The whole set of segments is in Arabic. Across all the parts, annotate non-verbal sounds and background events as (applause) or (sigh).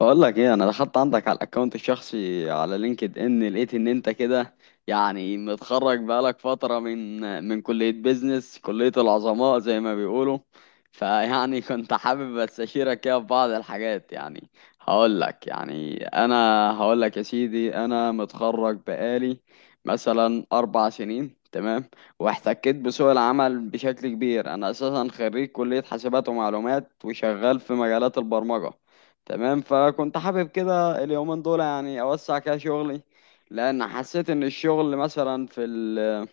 بقول لك ايه، انا دخلت عندك على الاكونت الشخصي على لينكد ان، لقيت ان انت كده متخرج بقالك فتره من كليه بيزنس، كليه العظماء زي ما بيقولوا. (laughs) كنت حابب استشيرك كده في بعض الحاجات هقول لك يا سيدي، انا متخرج بقالي مثلا 4 سنين، تمام. واحتكيت بسوق العمل بشكل كبير. انا اساسا خريج كليه حاسبات ومعلومات، وشغال في مجالات البرمجه، تمام. فكنت حابب كده اليومين دول اوسع كده شغلي، لان حسيت ان الشغل مثلا في ال...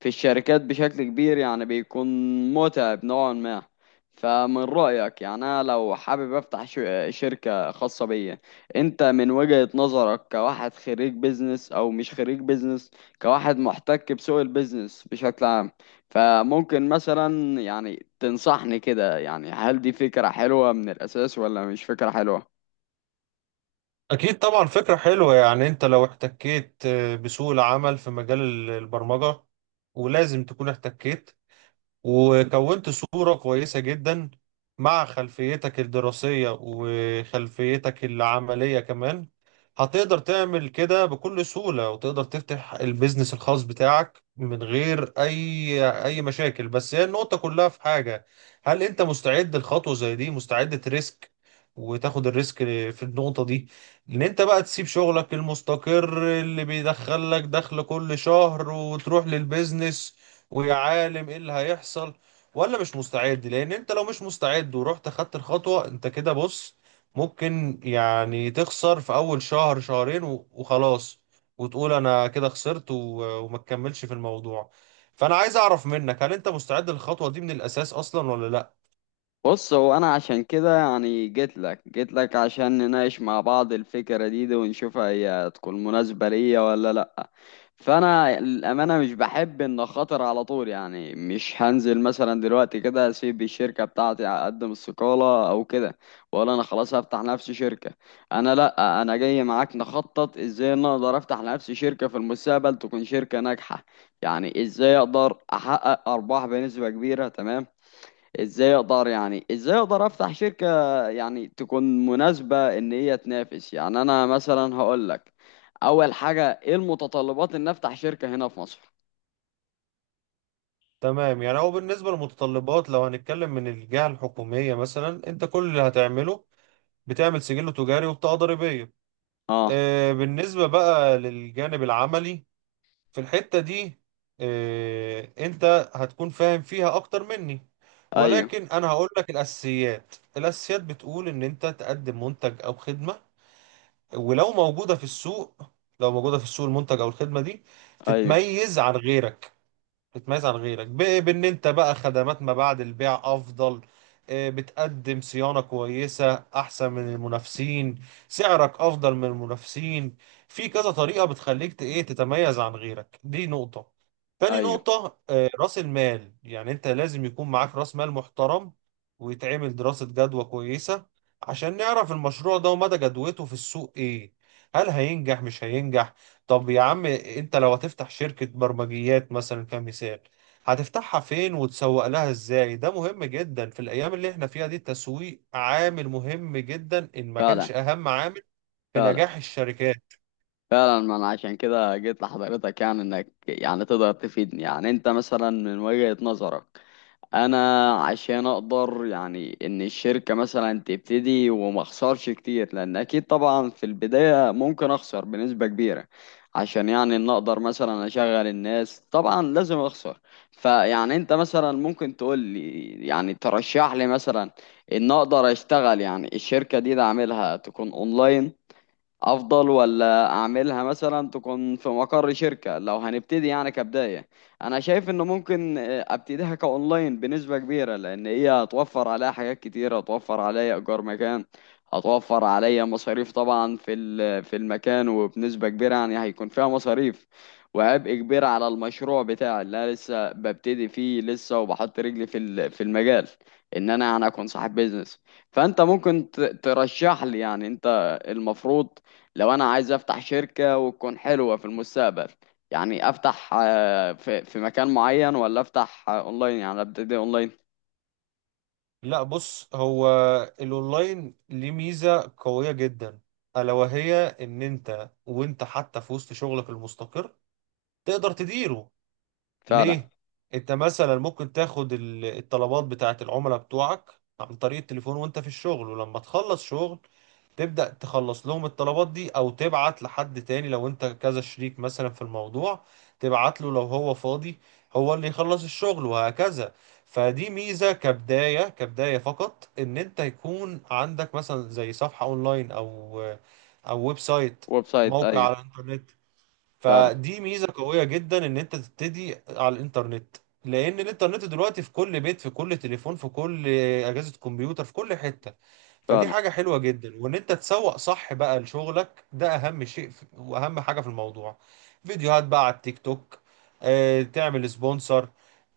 في الشركات بشكل كبير بيكون متعب نوعا ما. فمن رأيك، انا لو حابب افتح شركة خاصة بيا، انت من وجهة نظرك كواحد خريج بيزنس او مش خريج بيزنس، كواحد محتك بسوق البيزنس بشكل عام، فممكن مثلا تنصحني كده، هل دي فكرة حلوة من الأساس ولا مش فكرة حلوة؟ أكيد طبعا فكرة حلوة، يعني أنت لو احتكيت بسوق العمل في مجال البرمجة، ولازم تكون احتكيت وكونت صورة كويسة جدا مع خلفيتك الدراسية وخلفيتك العملية كمان. هتقدر تعمل كده بكل سهولة وتقدر تفتح البيزنس الخاص بتاعك من غير أي مشاكل، بس هي النقطة كلها في حاجة: هل أنت مستعد لخطوة زي دي؟ مستعد تريسك وتاخد الريسك في النقطة دي، ان انت بقى تسيب شغلك المستقر اللي بيدخل لك دخل كل شهر وتروح للبيزنس ويا عالم ايه اللي هيحصل، ولا مش مستعد؟ لان انت لو مش مستعد ورحت اخدت الخطوة انت كده، بص، ممكن يعني تخسر في اول شهر شهرين وخلاص، وتقول انا كده خسرت وما تكملش في الموضوع. فانا عايز اعرف منك، هل انت مستعد للخطوة دي من الاساس اصلا ولا لا؟ بص، هو انا عشان كده جيت لك عشان نناقش مع بعض الفكرة دي، ونشوفها هي تكون مناسبة ليا ولا لا. فانا الامانة مش بحب ان خاطر على طول، مش هنزل مثلا دلوقتي كده اسيب الشركة بتاعتي، اقدم استقالة او كده، واقول انا خلاص هفتح لنفسي شركة. انا لا، انا جاي معاك نخطط ازاي إن أنا اقدر افتح لنفسي شركة في المستقبل تكون شركة ناجحة. ازاي اقدر احقق ارباح بنسبة كبيرة، تمام. ازاي اقدر افتح شركة تكون مناسبة ان هي تنافس. انا مثلا هقول لك، اول حاجة ايه المتطلبات ان افتح شركة هنا في مصر؟ تمام. يعني هو بالنسبة للمتطلبات، لو هنتكلم من الجهة الحكومية مثلا، انت كل اللي هتعمله بتعمل سجل تجاري وبطاقة ضريبية. اه. بالنسبة بقى للجانب العملي في الحتة دي، انت هتكون فاهم فيها اكتر مني، ايوه. ولكن انا هقول لك الاساسيات. الاساسيات بتقول ان انت تقدم منتج او خدمة، ولو موجودة في السوق، لو موجودة في السوق المنتج او الخدمة دي ايوه. تتميز عن غيرك. بتميز عن غيرك بان انت بقى خدمات ما بعد البيع افضل، بتقدم صيانة كويسة احسن من المنافسين، سعرك افضل من المنافسين. في كذا طريقة بتخليك ت- ايه تتميز عن غيرك، دي نقطة. تاني ايوه. نقطة، راس المال، يعني انت لازم يكون معاك راس مال محترم، ويتعمل دراسة جدوى كويسة عشان نعرف المشروع ده ومدى جدوته في السوق ايه، هل هينجح مش هينجح. طب يا عم انت لو هتفتح شركة برمجيات مثلا كمثال، هتفتحها فين وتسوق لها ازاي؟ ده مهم جدا في الايام اللي احنا فيها دي، التسويق عامل مهم جدا ان ما فعلا. كانش اهم عامل في فعلا. نجاح الشركات. فعلا، ما انا عشان كده جيت لحضرتك، انك تقدر تفيدني. انت مثلا من وجهة نظرك، انا عشان اقدر ان الشركة مثلا تبتدي وما اخسرش كتير، لان اكيد طبعا في البداية ممكن اخسر بنسبة كبيرة عشان ان اقدر مثلا اشغل الناس، طبعا لازم اخسر. انت مثلا ممكن تقول لي، ترشح لي مثلا ان اقدر اشتغل الشركة دي، ده اعملها تكون اونلاين افضل، ولا اعملها مثلا تكون في مقر شركة لو هنبتدي كبداية. انا شايف انه ممكن ابتديها كاونلاين بنسبة كبيرة، لان هي هتوفر عليا حاجات كتير، هتوفر عليا ايجار مكان، هتوفر عليا مصاريف طبعا في المكان، وبنسبة كبيرة هيكون فيها مصاريف وعبء كبير على المشروع بتاعي اللي انا لسه ببتدي فيه لسه، وبحط رجلي في المجال ان انا اكون صاحب بيزنس. فانت ممكن ترشح لي، انت المفروض، لو انا عايز افتح شركة وتكون حلوة في المستقبل، افتح في مكان معين، ولا افتح اونلاين ابتدي اونلاين؟ لا بص هو، الاونلاين ليه ميزة قوية جدا، الا وهي ان انت وانت حتى في وسط شغلك المستقر تقدر تديره. فعلا. ليه؟ انت مثلا ممكن تاخد الطلبات بتاعت العملاء بتوعك عن طريق التليفون وانت في الشغل، ولما تخلص شغل تبدأ تخلص لهم الطلبات دي، او تبعت لحد تاني لو انت كذا شريك مثلا في الموضوع، تبعت له لو هو فاضي هو اللي يخلص الشغل، وهكذا. فدي ميزة كبداية، كبداية فقط، ان انت يكون عندك مثلا زي صفحة اونلاين او او ويب سايت، ويب سايت، موقع ايوه. على الانترنت. فعلا. فدي ميزة قوية جدا ان انت تبتدي على الانترنت، لان الانترنت دلوقتي في كل بيت، في كل تليفون، في كل اجهزة كمبيوتر، في كل حتة. فدي فعلا. حاجة حلوة جدا، وان انت تسوق صح بقى لشغلك ده اهم شيء واهم حاجة في الموضوع. فيديوهات بقى على التيك توك، تعمل سبونسر،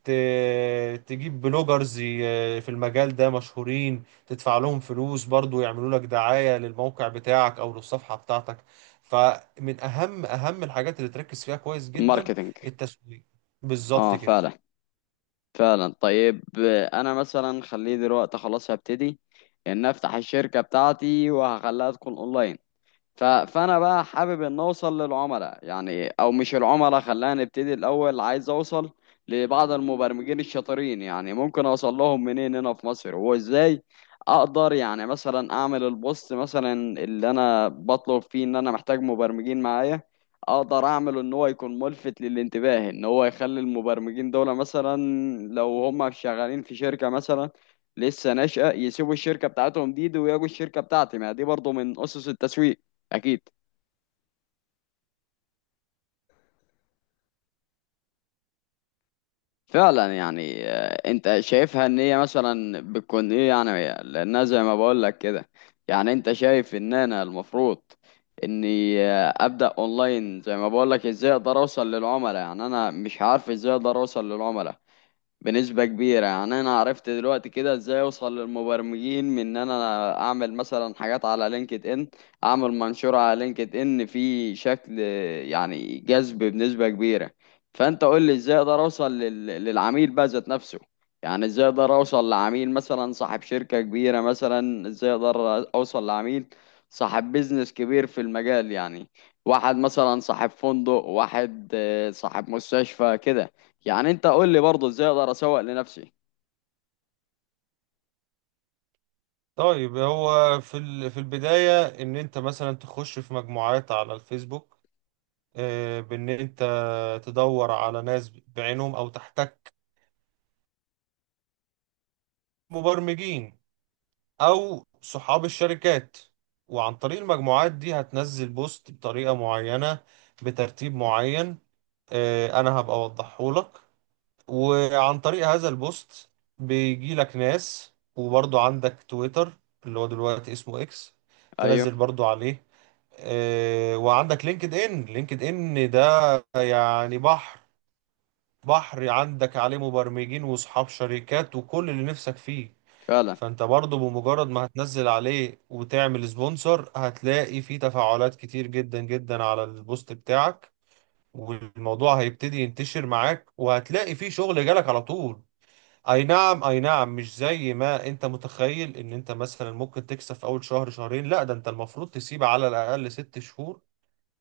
تجيب بلوجرز في المجال ده مشهورين، تدفع لهم فلوس برضو يعملوا لك دعاية للموقع بتاعك او للصفحة بتاعتك. فمن اهم الحاجات اللي تركز فيها كويس جدا الماركتينج. التسويق. بالظبط اه، كده. فعلا. فعلا، طيب. انا مثلا خليه دلوقتي خلاص، هبتدي ان افتح الشركة بتاعتي وهخليها تكون اونلاين. فانا بقى حابب ان اوصل للعملاء، او مش العملاء، خلينا نبتدي الاول. عايز اوصل لبعض المبرمجين الشاطرين، ممكن اوصل لهم منين هنا في مصر، وازاي اقدر مثلا اعمل البوست مثلا، اللي انا بطلب فيه ان انا محتاج مبرمجين معايا، اقدر اعمله ان هو يكون ملفت للانتباه، ان هو يخلي المبرمجين دول مثلا، لو هم شغالين في شركة مثلا لسه ناشئة، يسيبوا الشركة بتاعتهم دي ويجوا الشركة بتاعتي. ما دي برضو من اسس التسويق، اكيد. فعلا. انت شايفها ان هي مثلا بتكون ايه لانها زي ما بقول لك كده؟ انت شايف ان انا المفروض اني ابدا اونلاين؟ زي ما بقول لك، ازاي اقدر اوصل للعملاء؟ انا مش عارف ازاي اقدر اوصل للعملاء بنسبة كبيرة. أنا عرفت دلوقتي كده إزاي أوصل للمبرمجين، من إن أنا أعمل مثلا حاجات على لينكد إن، أعمل منشور على لينكد إن في شكل جذب بنسبة كبيرة. فأنت قول لي إزاي أقدر أوصل للعميل بقى ذات نفسه. إزاي أقدر أوصل لعميل مثلا صاحب شركة كبيرة، مثلا إزاي أقدر أوصل لعميل صاحب بيزنس كبير في المجال، واحد مثلا صاحب فندق، واحد صاحب مستشفى كده. انت قول لي برضه ازاي اقدر اسوق لنفسي. طيب هو في في البداية، إن أنت مثلا تخش في مجموعات على الفيسبوك، بإن أنت تدور على ناس بعينهم أو تحتك مبرمجين أو صحاب الشركات، وعن طريق المجموعات دي هتنزل بوست بطريقة معينة بترتيب معين، أنا هبقى أوضحهولك. وعن طريق هذا البوست بيجي لك ناس. وبرضو عندك تويتر اللي هو دلوقتي اسمه اكس، ايوه. تنزل برضو عليه. وعندك لينكد ان، لينكد ان ده يعني بحر، بحر، عندك عليه مبرمجين واصحاب شركات وكل اللي نفسك فيه. فعلا. فانت برضو بمجرد ما هتنزل عليه وتعمل سبونسر هتلاقي فيه تفاعلات كتير جدا جدا على البوست بتاعك، والموضوع هيبتدي ينتشر معاك وهتلاقي فيه شغل جالك على طول. اي نعم اي نعم، مش زي ما انت متخيل ان انت مثلا ممكن تكسب في اول شهر شهرين، لا، ده انت المفروض تسيب على الاقل 6 شهور،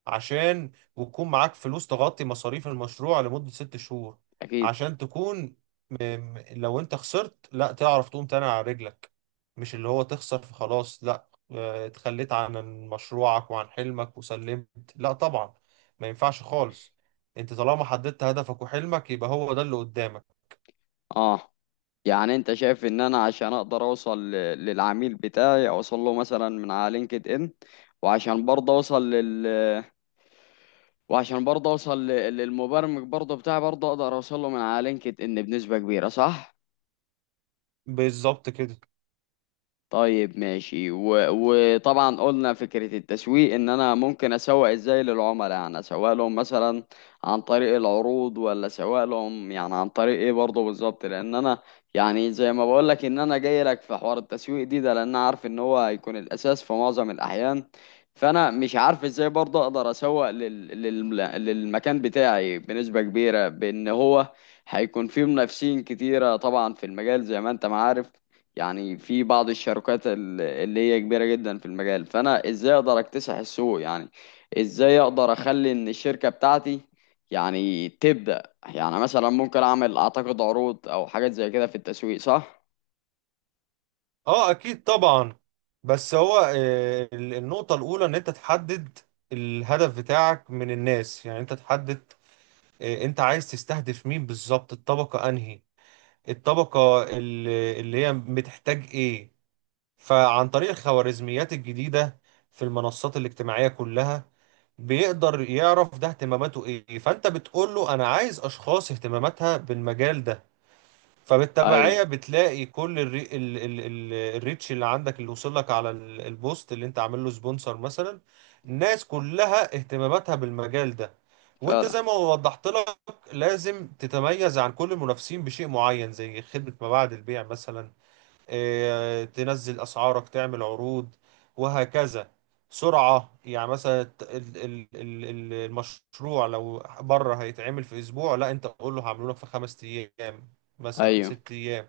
عشان وتكون معاك فلوس تغطي مصاريف المشروع لمدة 6 شهور، اكيد. عشان تكون لو انت خسرت لا تعرف تقوم تاني على رجلك. مش اللي هو تخسر فخلاص لا، اتخليت عن مشروعك وعن حلمك وسلمت، لا طبعا، ما ينفعش خالص. انت طالما حددت هدفك وحلمك يبقى هو ده اللي قدامك. اه، انت شايف ان انا عشان اقدر اوصل للعميل بتاعي، اوصل له مثلا من على لينكد ان، وعشان برضه اوصل لل، وعشان برضه اوصل للمبرمج برضه بتاعي، برضه اقدر اوصل له من على لينكد ان بنسبة كبيرة، صح؟ بالظبط كده. طيب ماشي. وطبعا قلنا فكرة التسويق، ان انا ممكن اسوق ازاي للعملاء. اسوق لهم مثلا عن طريق العروض، ولا اسوق لهم عن طريق ايه برضه بالظبط؟ لان انا زي ما بقول لك ان انا جاي لك في حوار التسويق ده لان أنا عارف ان هو هيكون الاساس في معظم الاحيان. فانا مش عارف ازاي برضه اقدر اسوق للمكان بتاعي بنسبة كبيرة، بان هو هيكون فيه منافسين كتيرة طبعا في المجال، زي ما انت ما عارف. في بعض الشركات اللي هي كبيرة جدا في المجال. فأنا إزاي أقدر أكتسح السوق؟ إزاي أقدر أخلي إن الشركة بتاعتي تبدأ؟ مثلا ممكن أعمل أعتقد عروض أو حاجات زي كده في التسويق، صح؟ اه اكيد طبعا. بس هو النقطة الاولى ان انت تحدد الهدف بتاعك من الناس، يعني انت تحدد انت عايز تستهدف مين بالظبط، الطبقة انهي، الطبقة اللي هي بتحتاج ايه. فعن طريق الخوارزميات الجديدة في المنصات الاجتماعية كلها، بيقدر يعرف ده اهتماماته ايه، فانت بتقول له انا عايز اشخاص اهتماماتها بالمجال ده. أيوه. فبالتبعية بتلاقي كل الريتش اللي عندك اللي وصل لك على البوست اللي انت عامل له سبونسر مثلا، الناس كلها اهتماماتها بالمجال ده. وانت فعلا. زي ما وضحت لك، لازم تتميز عن كل المنافسين بشيء معين زي خدمة ما بعد البيع مثلا، تنزل اسعارك، تعمل عروض، وهكذا. سرعة يعني مثلا، المشروع لو بره هيتعمل في اسبوع، لا انت قول له هعمله لك في 5 ايام، مثلا أيوه، 6 ايام.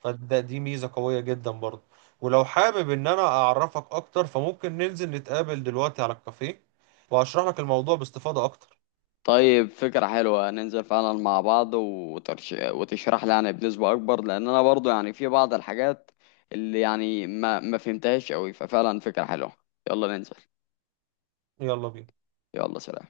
فده دي ميزة قوية جدا برضه. ولو حابب ان انا اعرفك اكتر فممكن ننزل نتقابل دلوقتي على الكافيه وهشرح لك الموضوع باستفاضة اكتر. طيب، فكرة حلوة. ننزل فعلا مع بعض وتشرح لي بنسبة أكبر، لأن أنا برضو في بعض الحاجات اللي ما فهمتهاش أوي. ففعلا فكرة حلوة، يلا ننزل. يلا بينا. يلا سلام.